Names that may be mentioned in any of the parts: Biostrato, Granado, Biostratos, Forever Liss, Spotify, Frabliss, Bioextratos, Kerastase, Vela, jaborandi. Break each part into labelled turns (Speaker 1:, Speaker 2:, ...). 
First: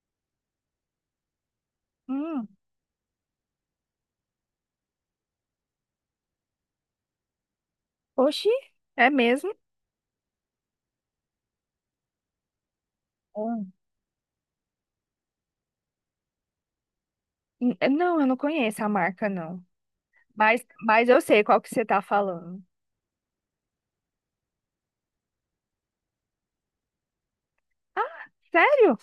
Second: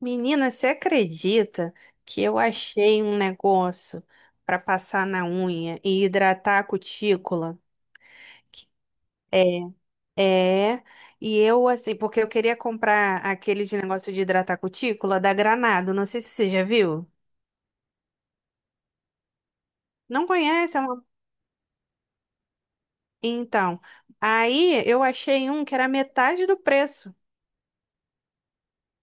Speaker 1: Menina, você acredita que eu
Speaker 2: Hum.
Speaker 1: achei um negócio para passar na unha e hidratar a cutícula?
Speaker 2: Oxi, é mesmo?
Speaker 1: É, é. E eu, assim, porque eu queria comprar aquele
Speaker 2: Hum.
Speaker 1: de negócio de hidratar a cutícula da Granado. Não sei se você já viu.
Speaker 2: Não, eu não conheço a marca, não.
Speaker 1: Não
Speaker 2: Mas,
Speaker 1: conhece? É uma-
Speaker 2: mas eu sei qual que você tá falando.
Speaker 1: Então, aí eu achei um que era metade do preço.
Speaker 2: Ah, sério?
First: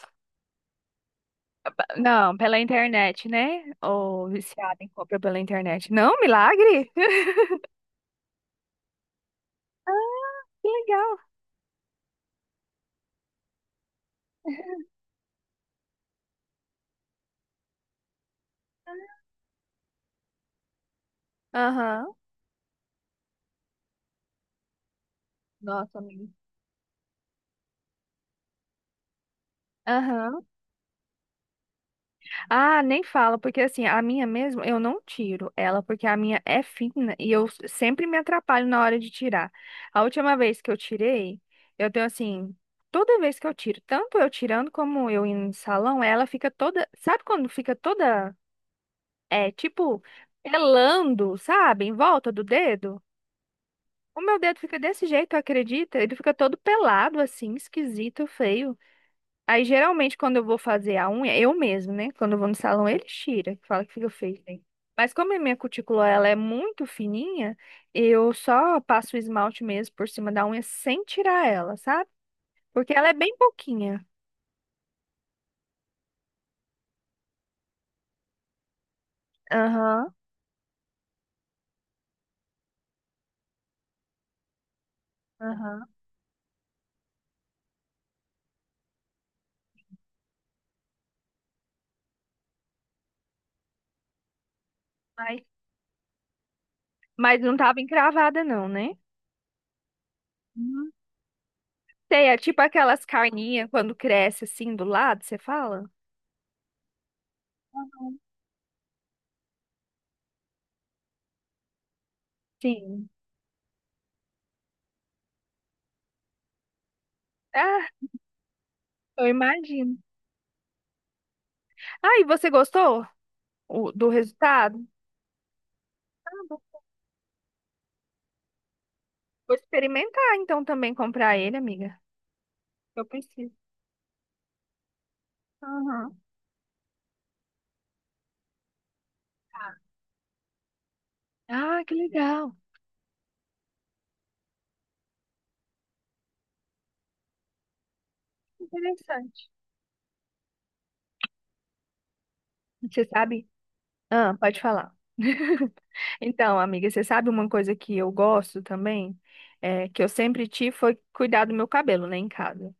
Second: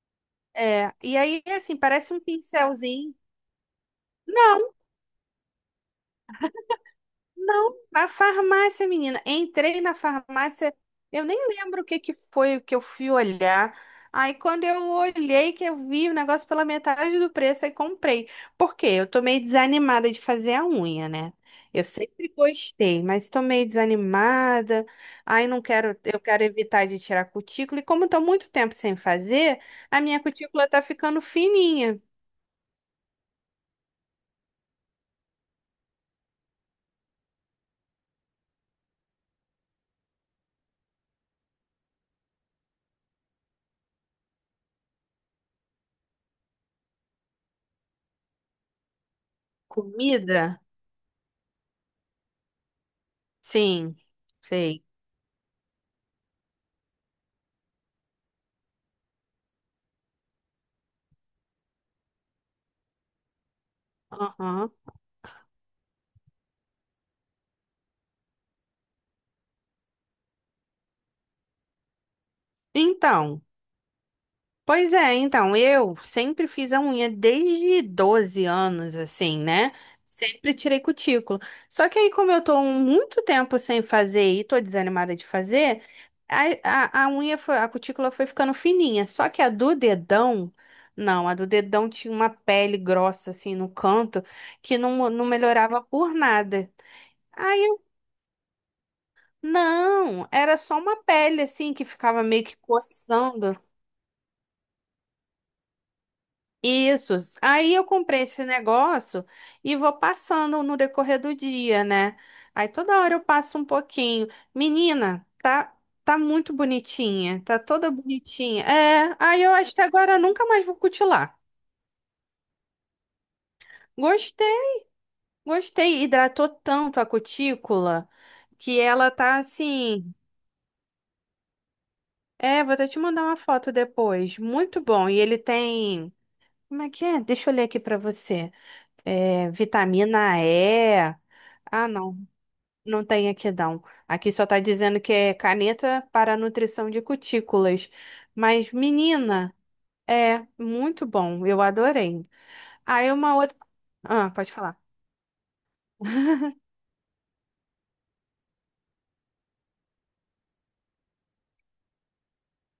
Speaker 1: É, e aí, assim,
Speaker 2: P-
Speaker 1: parece um
Speaker 2: Não, pela
Speaker 1: pincelzinho.
Speaker 2: internet, né? Ou viciada em compra pela internet. Não, milagre?
Speaker 1: Não, na farmácia, menina. Entrei
Speaker 2: Ah,
Speaker 1: na
Speaker 2: que
Speaker 1: farmácia,
Speaker 2: legal.
Speaker 1: eu nem lembro o que que foi que eu fui olhar. Aí quando eu olhei que eu vi o negócio pela metade do preço, aí comprei. Por quê? Eu tô meio desanimada de fazer a unha, né? Eu
Speaker 2: Aham.
Speaker 1: sempre gostei, mas tô meio desanimada. Aí não quero,
Speaker 2: Nossa,
Speaker 1: eu
Speaker 2: amiga.
Speaker 1: quero evitar de tirar cutícula. E como tô muito tempo sem fazer, a minha
Speaker 2: Aham.
Speaker 1: cutícula tá ficando fininha.
Speaker 2: Ah, nem fala, porque assim, a minha mesmo, eu não tiro ela, porque a minha é fina e sempre me atrapalho na hora de tirar. A última vez que eu tirei, eu tenho assim, toda vez que eu tiro, tanto eu tirando como eu indo no salão, ela fica toda, sabe quando fica toda, é, tipo,
Speaker 1: Comida?
Speaker 2: pelando, sabe, em volta do dedo?
Speaker 1: Sim,
Speaker 2: O meu dedo fica
Speaker 1: sei.
Speaker 2: desse jeito, acredita? Ele fica todo pelado, assim, esquisito, feio. Aí, geralmente, quando eu vou fazer a unha, eu mesmo, né? Quando eu vou no salão, eles tiram, que fala que fica feio, né.
Speaker 1: Aham.
Speaker 2: Mas como a minha cutícula, ela é muito fininha, eu só passo o esmalte mesmo por cima da unha sem tirar ela, sabe? Porque ela é bem
Speaker 1: Então.
Speaker 2: pouquinha.
Speaker 1: Pois é, então, eu sempre fiz a unha desde 12 anos, assim, né?
Speaker 2: Aham,
Speaker 1: Sempre tirei cutícula. Só que aí, como eu tô muito tempo sem fazer e tô desanimada de fazer,
Speaker 2: aham.
Speaker 1: a unha foi, a cutícula foi ficando fininha. Só que a do dedão, não, a do dedão tinha uma pele grossa, assim, no canto, que não, não
Speaker 2: Mas,
Speaker 1: melhorava por nada.
Speaker 2: mas não
Speaker 1: Aí,
Speaker 2: tava encravada não, né?
Speaker 1: não, era só
Speaker 2: Uhum.
Speaker 1: uma pele, assim, que ficava
Speaker 2: Sei, é
Speaker 1: meio que
Speaker 2: tipo aquelas
Speaker 1: coçando.
Speaker 2: carninhas quando cresce assim do lado, você fala?
Speaker 1: Isso. Aí eu comprei esse negócio e vou passando no decorrer do dia, né? Aí toda
Speaker 2: Sim.
Speaker 1: hora eu passo um pouquinho. Menina, tá muito bonitinha, tá toda
Speaker 2: Ah,
Speaker 1: bonitinha. É,
Speaker 2: eu
Speaker 1: aí eu acho que
Speaker 2: imagino.
Speaker 1: agora eu nunca mais vou cutilar.
Speaker 2: Ah, e você gostou do
Speaker 1: Gostei,
Speaker 2: resultado?
Speaker 1: gostei. Hidratou tanto a cutícula que ela tá
Speaker 2: Vou
Speaker 1: assim.
Speaker 2: experimentar então também comprar ele, amiga.
Speaker 1: É, vou até te
Speaker 2: Eu
Speaker 1: mandar uma
Speaker 2: preciso.
Speaker 1: foto depois. Muito bom. E ele tem.
Speaker 2: Aham.
Speaker 1: Como é que é? Deixa eu ler aqui pra você. É, vitamina E.
Speaker 2: Ah,
Speaker 1: Ah,
Speaker 2: que
Speaker 1: não.
Speaker 2: legal.
Speaker 1: Não tem aqui não. Aqui só tá dizendo que é caneta para nutrição de cutículas. Mas,
Speaker 2: Interessante.
Speaker 1: menina, é muito bom. Eu adorei.
Speaker 2: Você
Speaker 1: Aí uma
Speaker 2: sabe?
Speaker 1: outra. Ah,
Speaker 2: Ah,
Speaker 1: pode
Speaker 2: pode
Speaker 1: falar.
Speaker 2: falar. Então, amiga, você sabe uma coisa que eu gosto também? É, que eu sempre tive foi cuidar do meu cabelo, né, em casa.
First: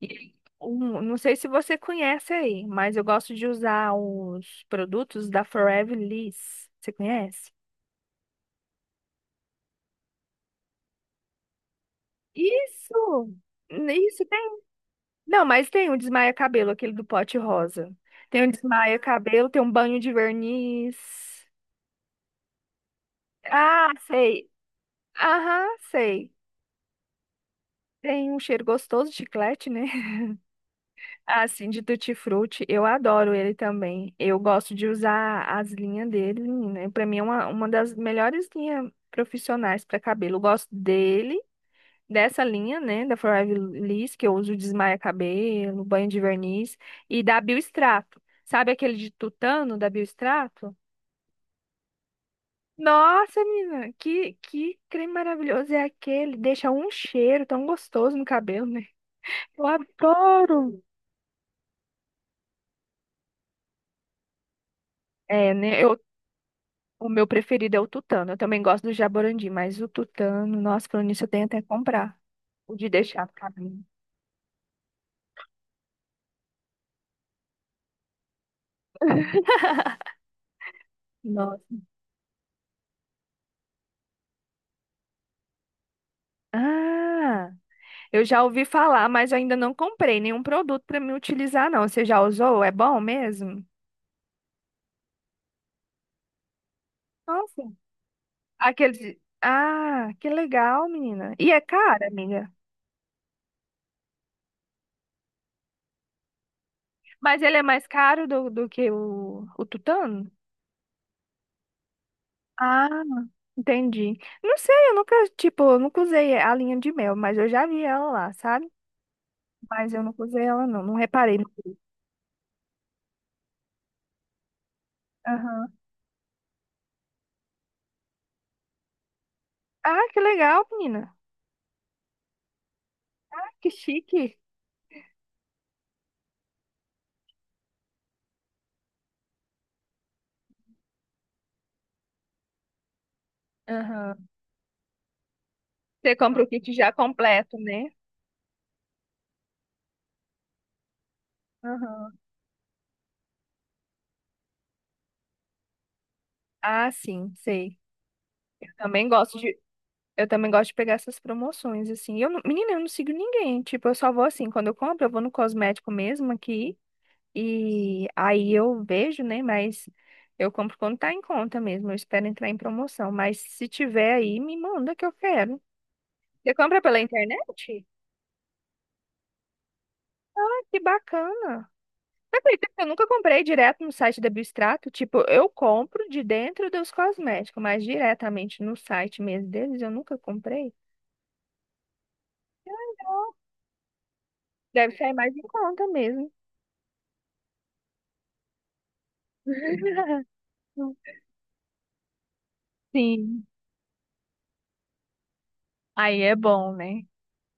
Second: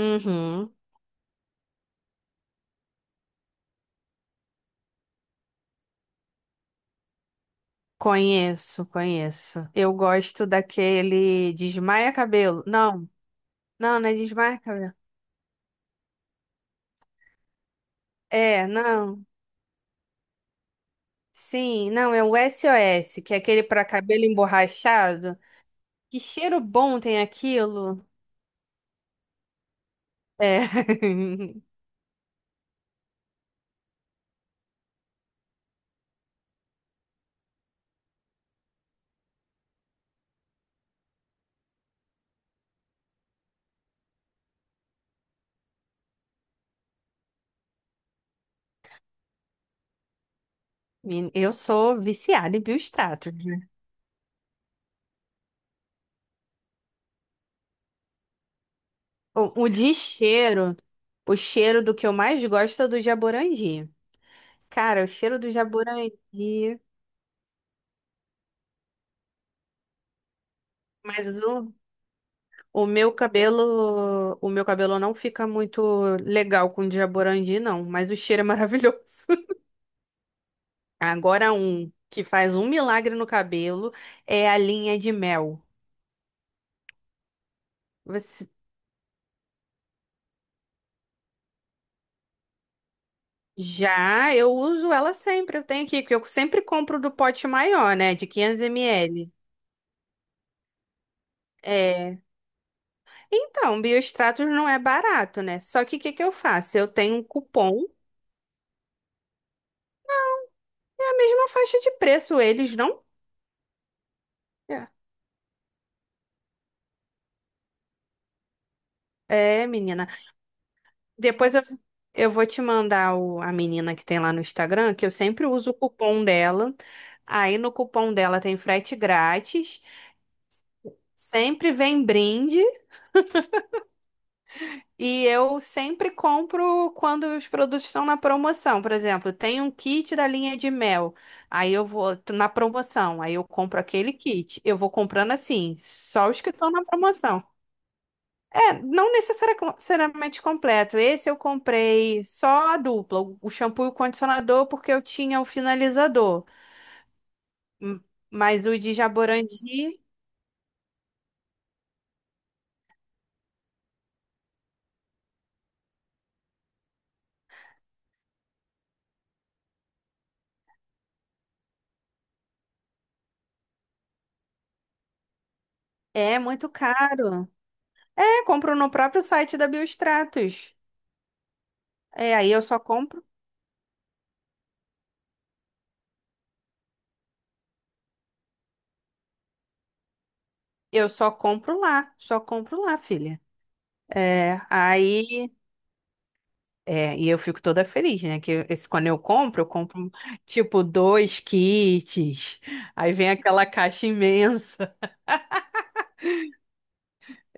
Speaker 2: E não sei se você conhece aí, mas eu gosto de usar os produtos da Forever Liss. Você conhece?
Speaker 1: Conheço, conheço. Eu gosto daquele desmaia cabelo. Não,
Speaker 2: Isso!
Speaker 1: não, não é
Speaker 2: Isso.
Speaker 1: desmaia cabelo.
Speaker 2: Não, mas tem um desmaia cabelo, aquele do pote rosa. Tem um
Speaker 1: É,
Speaker 2: desmaia
Speaker 1: não.
Speaker 2: cabelo, tem um banho de verniz.
Speaker 1: Sim, não, é o SOS, que é aquele para
Speaker 2: Ah,
Speaker 1: cabelo
Speaker 2: sei.
Speaker 1: emborrachado.
Speaker 2: Aham,
Speaker 1: Que
Speaker 2: sei.
Speaker 1: cheiro bom tem aquilo.
Speaker 2: Tem um cheiro gostoso de chiclete, né?
Speaker 1: É.
Speaker 2: Assim, de tutti-frutti. Eu adoro ele também. Eu gosto de usar as linhas dele, né? Pra mim é uma das melhores linhas profissionais para cabelo. Eu gosto dele, dessa linha, né, da Forever Liss, que eu uso desmaia cabelo, banho de verniz, e da Biostrato. Sabe aquele de tutano da Biostrato?
Speaker 1: Men- Eu sou viciada em bioextratos,
Speaker 2: Nossa,
Speaker 1: né?
Speaker 2: menina, que creme maravilhoso é aquele? Deixa um cheiro tão gostoso no cabelo, né? Eu
Speaker 1: O de cheiro,
Speaker 2: adoro!
Speaker 1: o cheiro do que eu mais gosto é do jaborandi. Cara, o cheiro do
Speaker 2: É, né, eu,
Speaker 1: jaborandi.
Speaker 2: o meu preferido é o tutano. Eu também gosto do jaborandi, mas o tutano, nossa, falando nisso, eu
Speaker 1: Mas
Speaker 2: tenho até que comprar. O de deixar pro cabelo.
Speaker 1: o meu cabelo não fica muito legal com o de jaborandi, não. Mas o cheiro é maravilhoso. Agora
Speaker 2: Nossa.
Speaker 1: um que faz um milagre no cabelo é a linha de mel.
Speaker 2: Ah! Eu já
Speaker 1: Você-
Speaker 2: ouvi falar, mas eu ainda não comprei nenhum produto para me utilizar, não. Você já usou? É bom mesmo?
Speaker 1: Já eu uso ela sempre, eu tenho aqui, porque eu sempre compro do pote
Speaker 2: Nossa,
Speaker 1: maior, né, de 500
Speaker 2: aquele.
Speaker 1: ml.
Speaker 2: Ah, que legal, menina. E é caro, amiga.
Speaker 1: Então, Biostratos não é barato, né? Só que o que que eu faço? Eu tenho um
Speaker 2: Mas ele é mais
Speaker 1: cupom,
Speaker 2: caro do que o tutano?
Speaker 1: é a mesma faixa de preço, eles
Speaker 2: Ah,
Speaker 1: não.
Speaker 2: entendi. Não sei,
Speaker 1: É,
Speaker 2: eu nunca, tipo, eu nunca usei a linha de mel, mas eu já vi ela lá, sabe?
Speaker 1: É,
Speaker 2: Mas eu
Speaker 1: menina.
Speaker 2: nunca usei ela, não. Não reparei no
Speaker 1: Depois
Speaker 2: preço.
Speaker 1: eu vou te mandar o, a menina que tem lá no Instagram, que eu sempre
Speaker 2: Aham.
Speaker 1: uso o cupom dela. Aí no cupom dela tem frete grátis,
Speaker 2: Ah, que legal, menina.
Speaker 1: sempre vem brinde.
Speaker 2: Ah, que chique.
Speaker 1: E eu sempre compro quando os produtos estão na promoção. Por exemplo, tem um kit da linha de mel. Aí eu vou t- na promoção. Aí eu compro aquele
Speaker 2: Aham.
Speaker 1: kit. Eu vou comprando assim,
Speaker 2: Você
Speaker 1: só
Speaker 2: compra
Speaker 1: os
Speaker 2: o
Speaker 1: que
Speaker 2: kit
Speaker 1: estão na
Speaker 2: já
Speaker 1: promoção.
Speaker 2: completo, né?
Speaker 1: É, não necessariamente completo. Esse eu
Speaker 2: Aham.
Speaker 1: comprei só a dupla, o shampoo e o condicionador, porque eu tinha o finalizador.
Speaker 2: Ah, sim, sei.
Speaker 1: Hum, Mas
Speaker 2: Eu
Speaker 1: o de
Speaker 2: também gosto de,
Speaker 1: Jaborandi
Speaker 2: eu também gosto de pegar essas promoções, assim. Eu, menina, eu não sigo ninguém. Tipo, eu só vou assim, quando eu compro, eu vou no cosmético mesmo aqui. E aí eu vejo, né? Mas eu compro quando tá em conta mesmo. Eu espero entrar em promoção. Mas se tiver aí, me manda que eu quero.
Speaker 1: é
Speaker 2: Você
Speaker 1: muito
Speaker 2: compra pela
Speaker 1: caro.
Speaker 2: internet?
Speaker 1: É, compro no próprio site da
Speaker 2: Ah,
Speaker 1: Biostratos.
Speaker 2: que bacana.
Speaker 1: É,
Speaker 2: Você
Speaker 1: aí eu
Speaker 2: acredita
Speaker 1: só
Speaker 2: que eu nunca
Speaker 1: compro.
Speaker 2: comprei direto no site da Biostrato. Tipo, eu compro de dentro dos cosméticos, mas diretamente no site mesmo deles, eu nunca comprei.
Speaker 1: Eu só compro lá, filha. É,
Speaker 2: Deve sair mais em
Speaker 1: aí,
Speaker 2: conta mesmo.
Speaker 1: é, e eu fico toda feliz, né? Que esse, quando eu compro tipo dois kits. Aí vem
Speaker 2: Sim.
Speaker 1: aquela caixa imensa.
Speaker 2: Aí é bom, né?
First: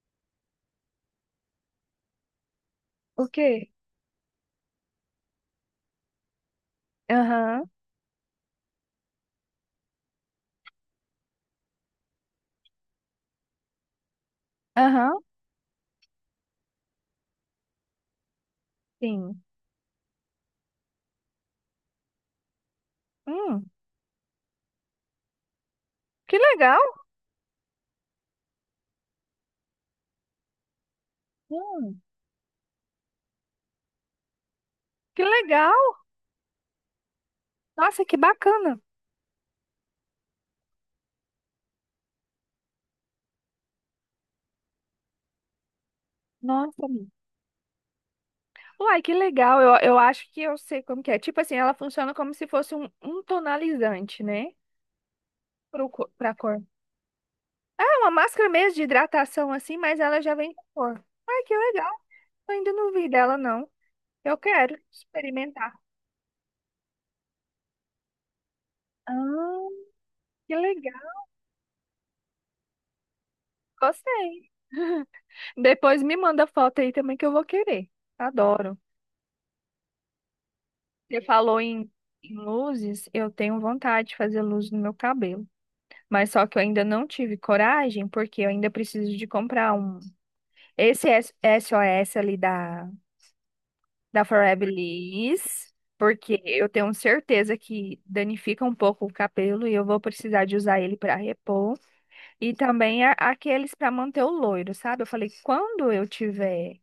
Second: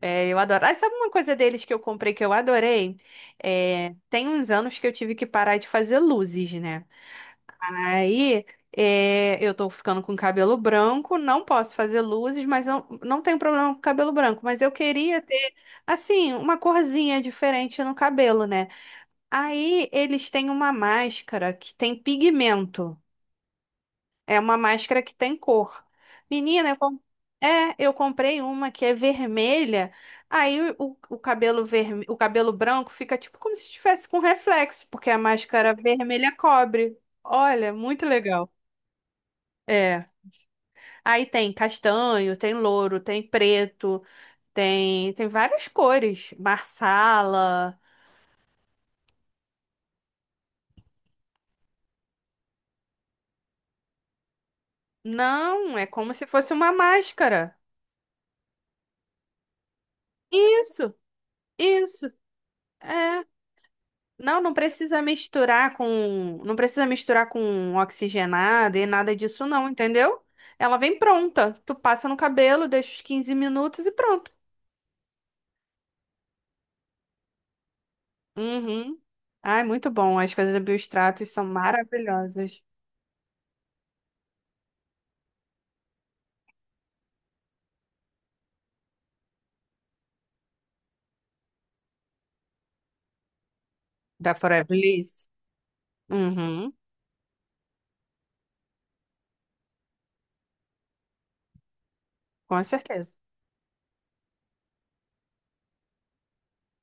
Speaker 1: É, eu adoro. Ah, sabe uma coisa deles que eu comprei que eu adorei?
Speaker 2: O quê?
Speaker 1: É, tem uns anos que eu tive que parar de fazer luzes, né?
Speaker 2: Aham.
Speaker 1: Aí, é, eu tô ficando com cabelo branco, não posso fazer luzes, mas não, não tenho problema com cabelo branco. Mas eu
Speaker 2: Aham.
Speaker 1: queria ter, assim, uma corzinha diferente no cabelo, né?
Speaker 2: Sim.
Speaker 1: Aí, eles têm uma máscara que tem pigmento.
Speaker 2: Hum,
Speaker 1: É uma máscara que tem cor.
Speaker 2: que
Speaker 1: Menina, eu,
Speaker 2: legal.
Speaker 1: com- é, eu comprei uma que é vermelha. Aí, o cabelo
Speaker 2: Hum,
Speaker 1: verme... o cabelo branco fica tipo como se estivesse com reflexo, porque a
Speaker 2: que legal.
Speaker 1: máscara vermelha cobre. Olha,
Speaker 2: Nossa,
Speaker 1: muito
Speaker 2: que
Speaker 1: legal.
Speaker 2: bacana.
Speaker 1: É. Aí tem castanho, tem louro, tem preto, tem, tem várias cores.
Speaker 2: Nossa, amiga.
Speaker 1: Marsala.
Speaker 2: Uai, que legal. Eu acho que eu sei como que é. Tipo assim, ela funciona como se fosse um tonalizante, né?
Speaker 1: Não, é
Speaker 2: Pro,
Speaker 1: como se
Speaker 2: pra
Speaker 1: fosse
Speaker 2: cor.
Speaker 1: uma máscara.
Speaker 2: É uma máscara mesmo de hidratação assim, mas ela já vem com
Speaker 1: Isso,
Speaker 2: cor. Ai, que legal.
Speaker 1: isso.
Speaker 2: Eu ainda não vi
Speaker 1: É.
Speaker 2: dela, não. Eu
Speaker 1: Não, não
Speaker 2: quero
Speaker 1: precisa
Speaker 2: experimentar.
Speaker 1: misturar com, não precisa misturar com oxigenado e nada disso
Speaker 2: Ah,
Speaker 1: não, entendeu?
Speaker 2: que
Speaker 1: Ela vem
Speaker 2: legal.
Speaker 1: pronta. Tu passa no cabelo, deixa os 15 minutos e pronto.
Speaker 2: Gostei. Depois me manda foto aí também que eu vou querer. Adoro.
Speaker 1: Uhum. Ai, muito bom. As coisas da
Speaker 2: Você
Speaker 1: Biostratos são
Speaker 2: falou em, em
Speaker 1: maravilhosas.
Speaker 2: luzes, eu tenho vontade de fazer luz no meu cabelo. Mas só que eu ainda não tive coragem, porque eu ainda preciso de comprar um. Esse SOS ali da, da
Speaker 1: Da
Speaker 2: Forever
Speaker 1: Forever Liss.
Speaker 2: Liss, porque eu
Speaker 1: Uhum,
Speaker 2: tenho certeza que danifica um pouco o cabelo e eu vou precisar de usar ele para repor. E
Speaker 1: com
Speaker 2: também
Speaker 1: certeza.
Speaker 2: aqueles para manter o loiro, sabe? Eu falei, quando eu tiver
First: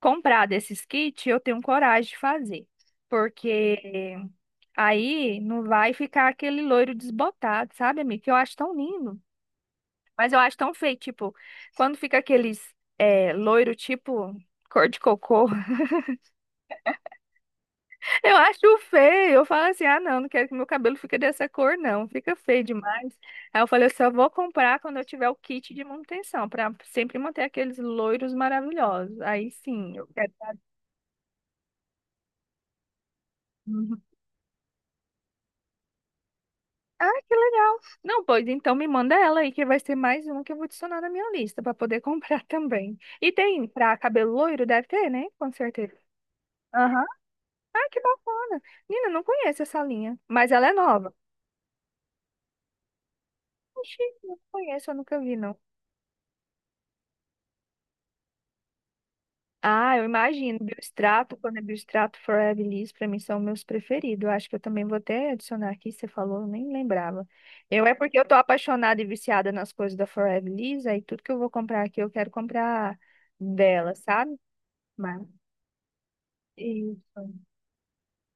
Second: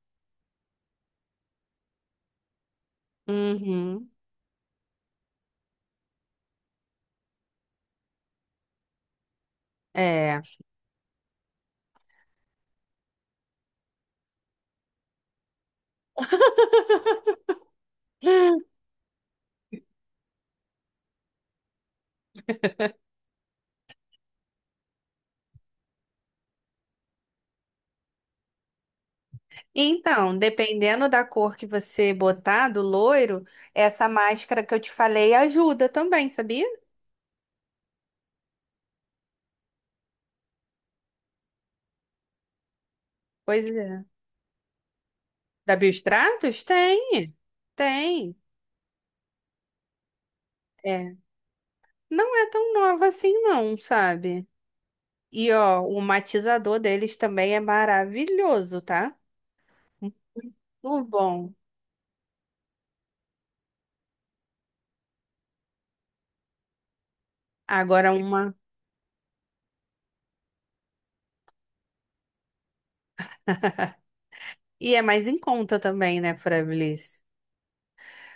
Speaker 2: comprar desses kits, eu tenho coragem de fazer. Porque
Speaker 1: Uhum.
Speaker 2: aí não vai ficar aquele loiro desbotado, sabe, amiga? Que eu acho tão lindo. Mas eu
Speaker 1: É.
Speaker 2: acho tão feio, tipo, quando fica aqueles loiro, tipo, cor de cocô. Eu acho feio. Eu falo assim, ah, não, não quero que meu cabelo fique dessa cor, não. Fica feio demais. Aí eu falei, eu só vou comprar quando eu tiver o kit de manutenção, pra sempre manter aqueles loiros maravilhosos. Aí sim, eu quero.
Speaker 1: Então, dependendo da cor que você botar, do loiro, essa máscara que eu te falei ajuda também, sabia?
Speaker 2: Ah, que legal. Não, pois então me manda ela aí, que vai ser mais uma que eu vou adicionar na minha lista para poder comprar também. E
Speaker 1: Pois
Speaker 2: tem pra
Speaker 1: é.
Speaker 2: cabelo loiro, deve ter, né? Com
Speaker 1: Da
Speaker 2: certeza.
Speaker 1: Biostratos?
Speaker 2: Aham.
Speaker 1: Tem,
Speaker 2: Ah, que
Speaker 1: tem.
Speaker 2: bacana. Nina, não conheço essa linha, mas ela é nova.
Speaker 1: É. Não é tão nova assim, não,
Speaker 2: Oxi, não
Speaker 1: sabe?
Speaker 2: conheço, eu nunca vi,
Speaker 1: E
Speaker 2: não.
Speaker 1: ó, o matizador deles também é maravilhoso, tá?
Speaker 2: Ah, eu imagino.
Speaker 1: O
Speaker 2: Biostrato,
Speaker 1: bom.
Speaker 2: quando é Biostrato, Forever Liss, para mim são meus preferidos. Eu acho que eu também vou até adicionar aqui, você falou, eu nem lembrava. Eu é
Speaker 1: Agora
Speaker 2: porque eu tô
Speaker 1: uma.
Speaker 2: apaixonada e viciada nas coisas da Forever Liss, aí tudo que eu vou comprar aqui, eu quero comprar dela, sabe?
Speaker 1: E é mais em
Speaker 2: Mas...
Speaker 1: conta também, né, Frabliss?
Speaker 2: Isso.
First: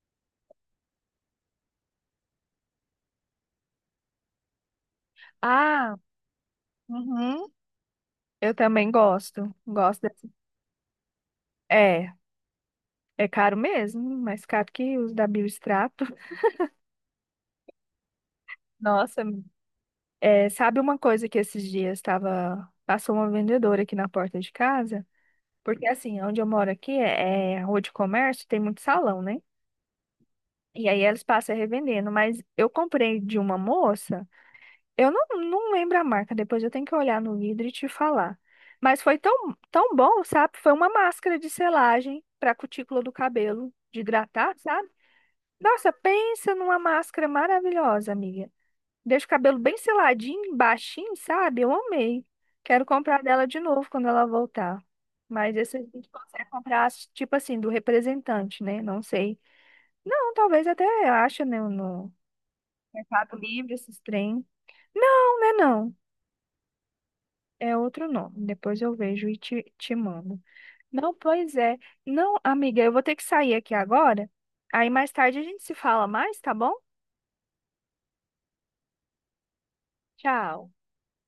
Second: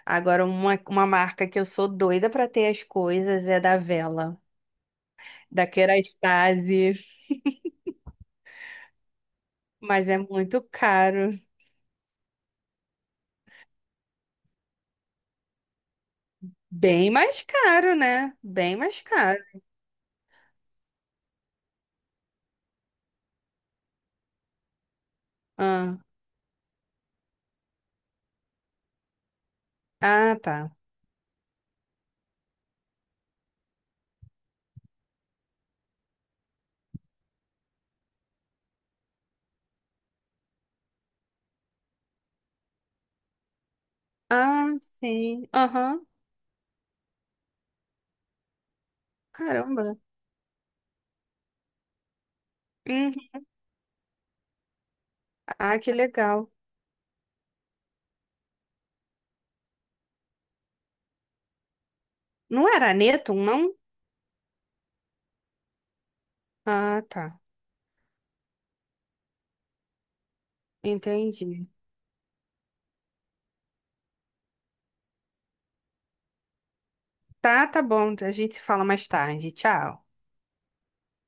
Speaker 1: Agora uma marca que eu sou doida pra ter as coisas é da Vela. Da
Speaker 2: Ah,
Speaker 1: Kerastase,
Speaker 2: uhum. Eu também gosto. Gosto
Speaker 1: mas é
Speaker 2: dessa.
Speaker 1: muito caro.
Speaker 2: É, é caro mesmo, mais caro que os da Biostrato.
Speaker 1: Bem mais caro, né? Bem mais
Speaker 2: Nossa,
Speaker 1: caro.
Speaker 2: é, sabe uma coisa que esses dias estava. Passou uma vendedora aqui na porta de casa? Porque
Speaker 1: Ah,
Speaker 2: assim, onde eu moro aqui é, é rua de comércio, tem muito salão, né?
Speaker 1: ah, tá.
Speaker 2: E aí eles passam revendendo, mas eu comprei de uma moça, eu não, não lembro a marca, depois eu tenho que olhar no vidro e te falar. Mas foi tão bom, sabe? Foi uma máscara de selagem para cutícula do cabelo, de hidratar,
Speaker 1: Ah,
Speaker 2: sabe?
Speaker 1: sim.
Speaker 2: Nossa,
Speaker 1: Aham.
Speaker 2: pensa numa máscara maravilhosa, amiga. Deixa o cabelo bem
Speaker 1: Caramba.
Speaker 2: seladinho, baixinho, sabe? Eu amei. Quero
Speaker 1: Uhum.
Speaker 2: comprar dela de novo quando ela voltar. Mas esse
Speaker 1: Ah,
Speaker 2: a
Speaker 1: que
Speaker 2: gente consegue
Speaker 1: legal.
Speaker 2: comprar, tipo assim, do representante, né? Não sei. Não, talvez até acha, né, no
Speaker 1: Não era
Speaker 2: Mercado
Speaker 1: Netum,
Speaker 2: Livre,
Speaker 1: não?
Speaker 2: esses trem. Não, né, não.
Speaker 1: Ah, tá.
Speaker 2: É outro nome. Depois eu vejo e te mando. Não, pois
Speaker 1: Entendi.
Speaker 2: é. Não, amiga, eu vou ter que sair aqui agora. Aí mais tarde a gente se fala mais, tá bom?
Speaker 1: Tá, tá bom. A gente se fala mais tarde. Tchau.
Speaker 2: Tchau.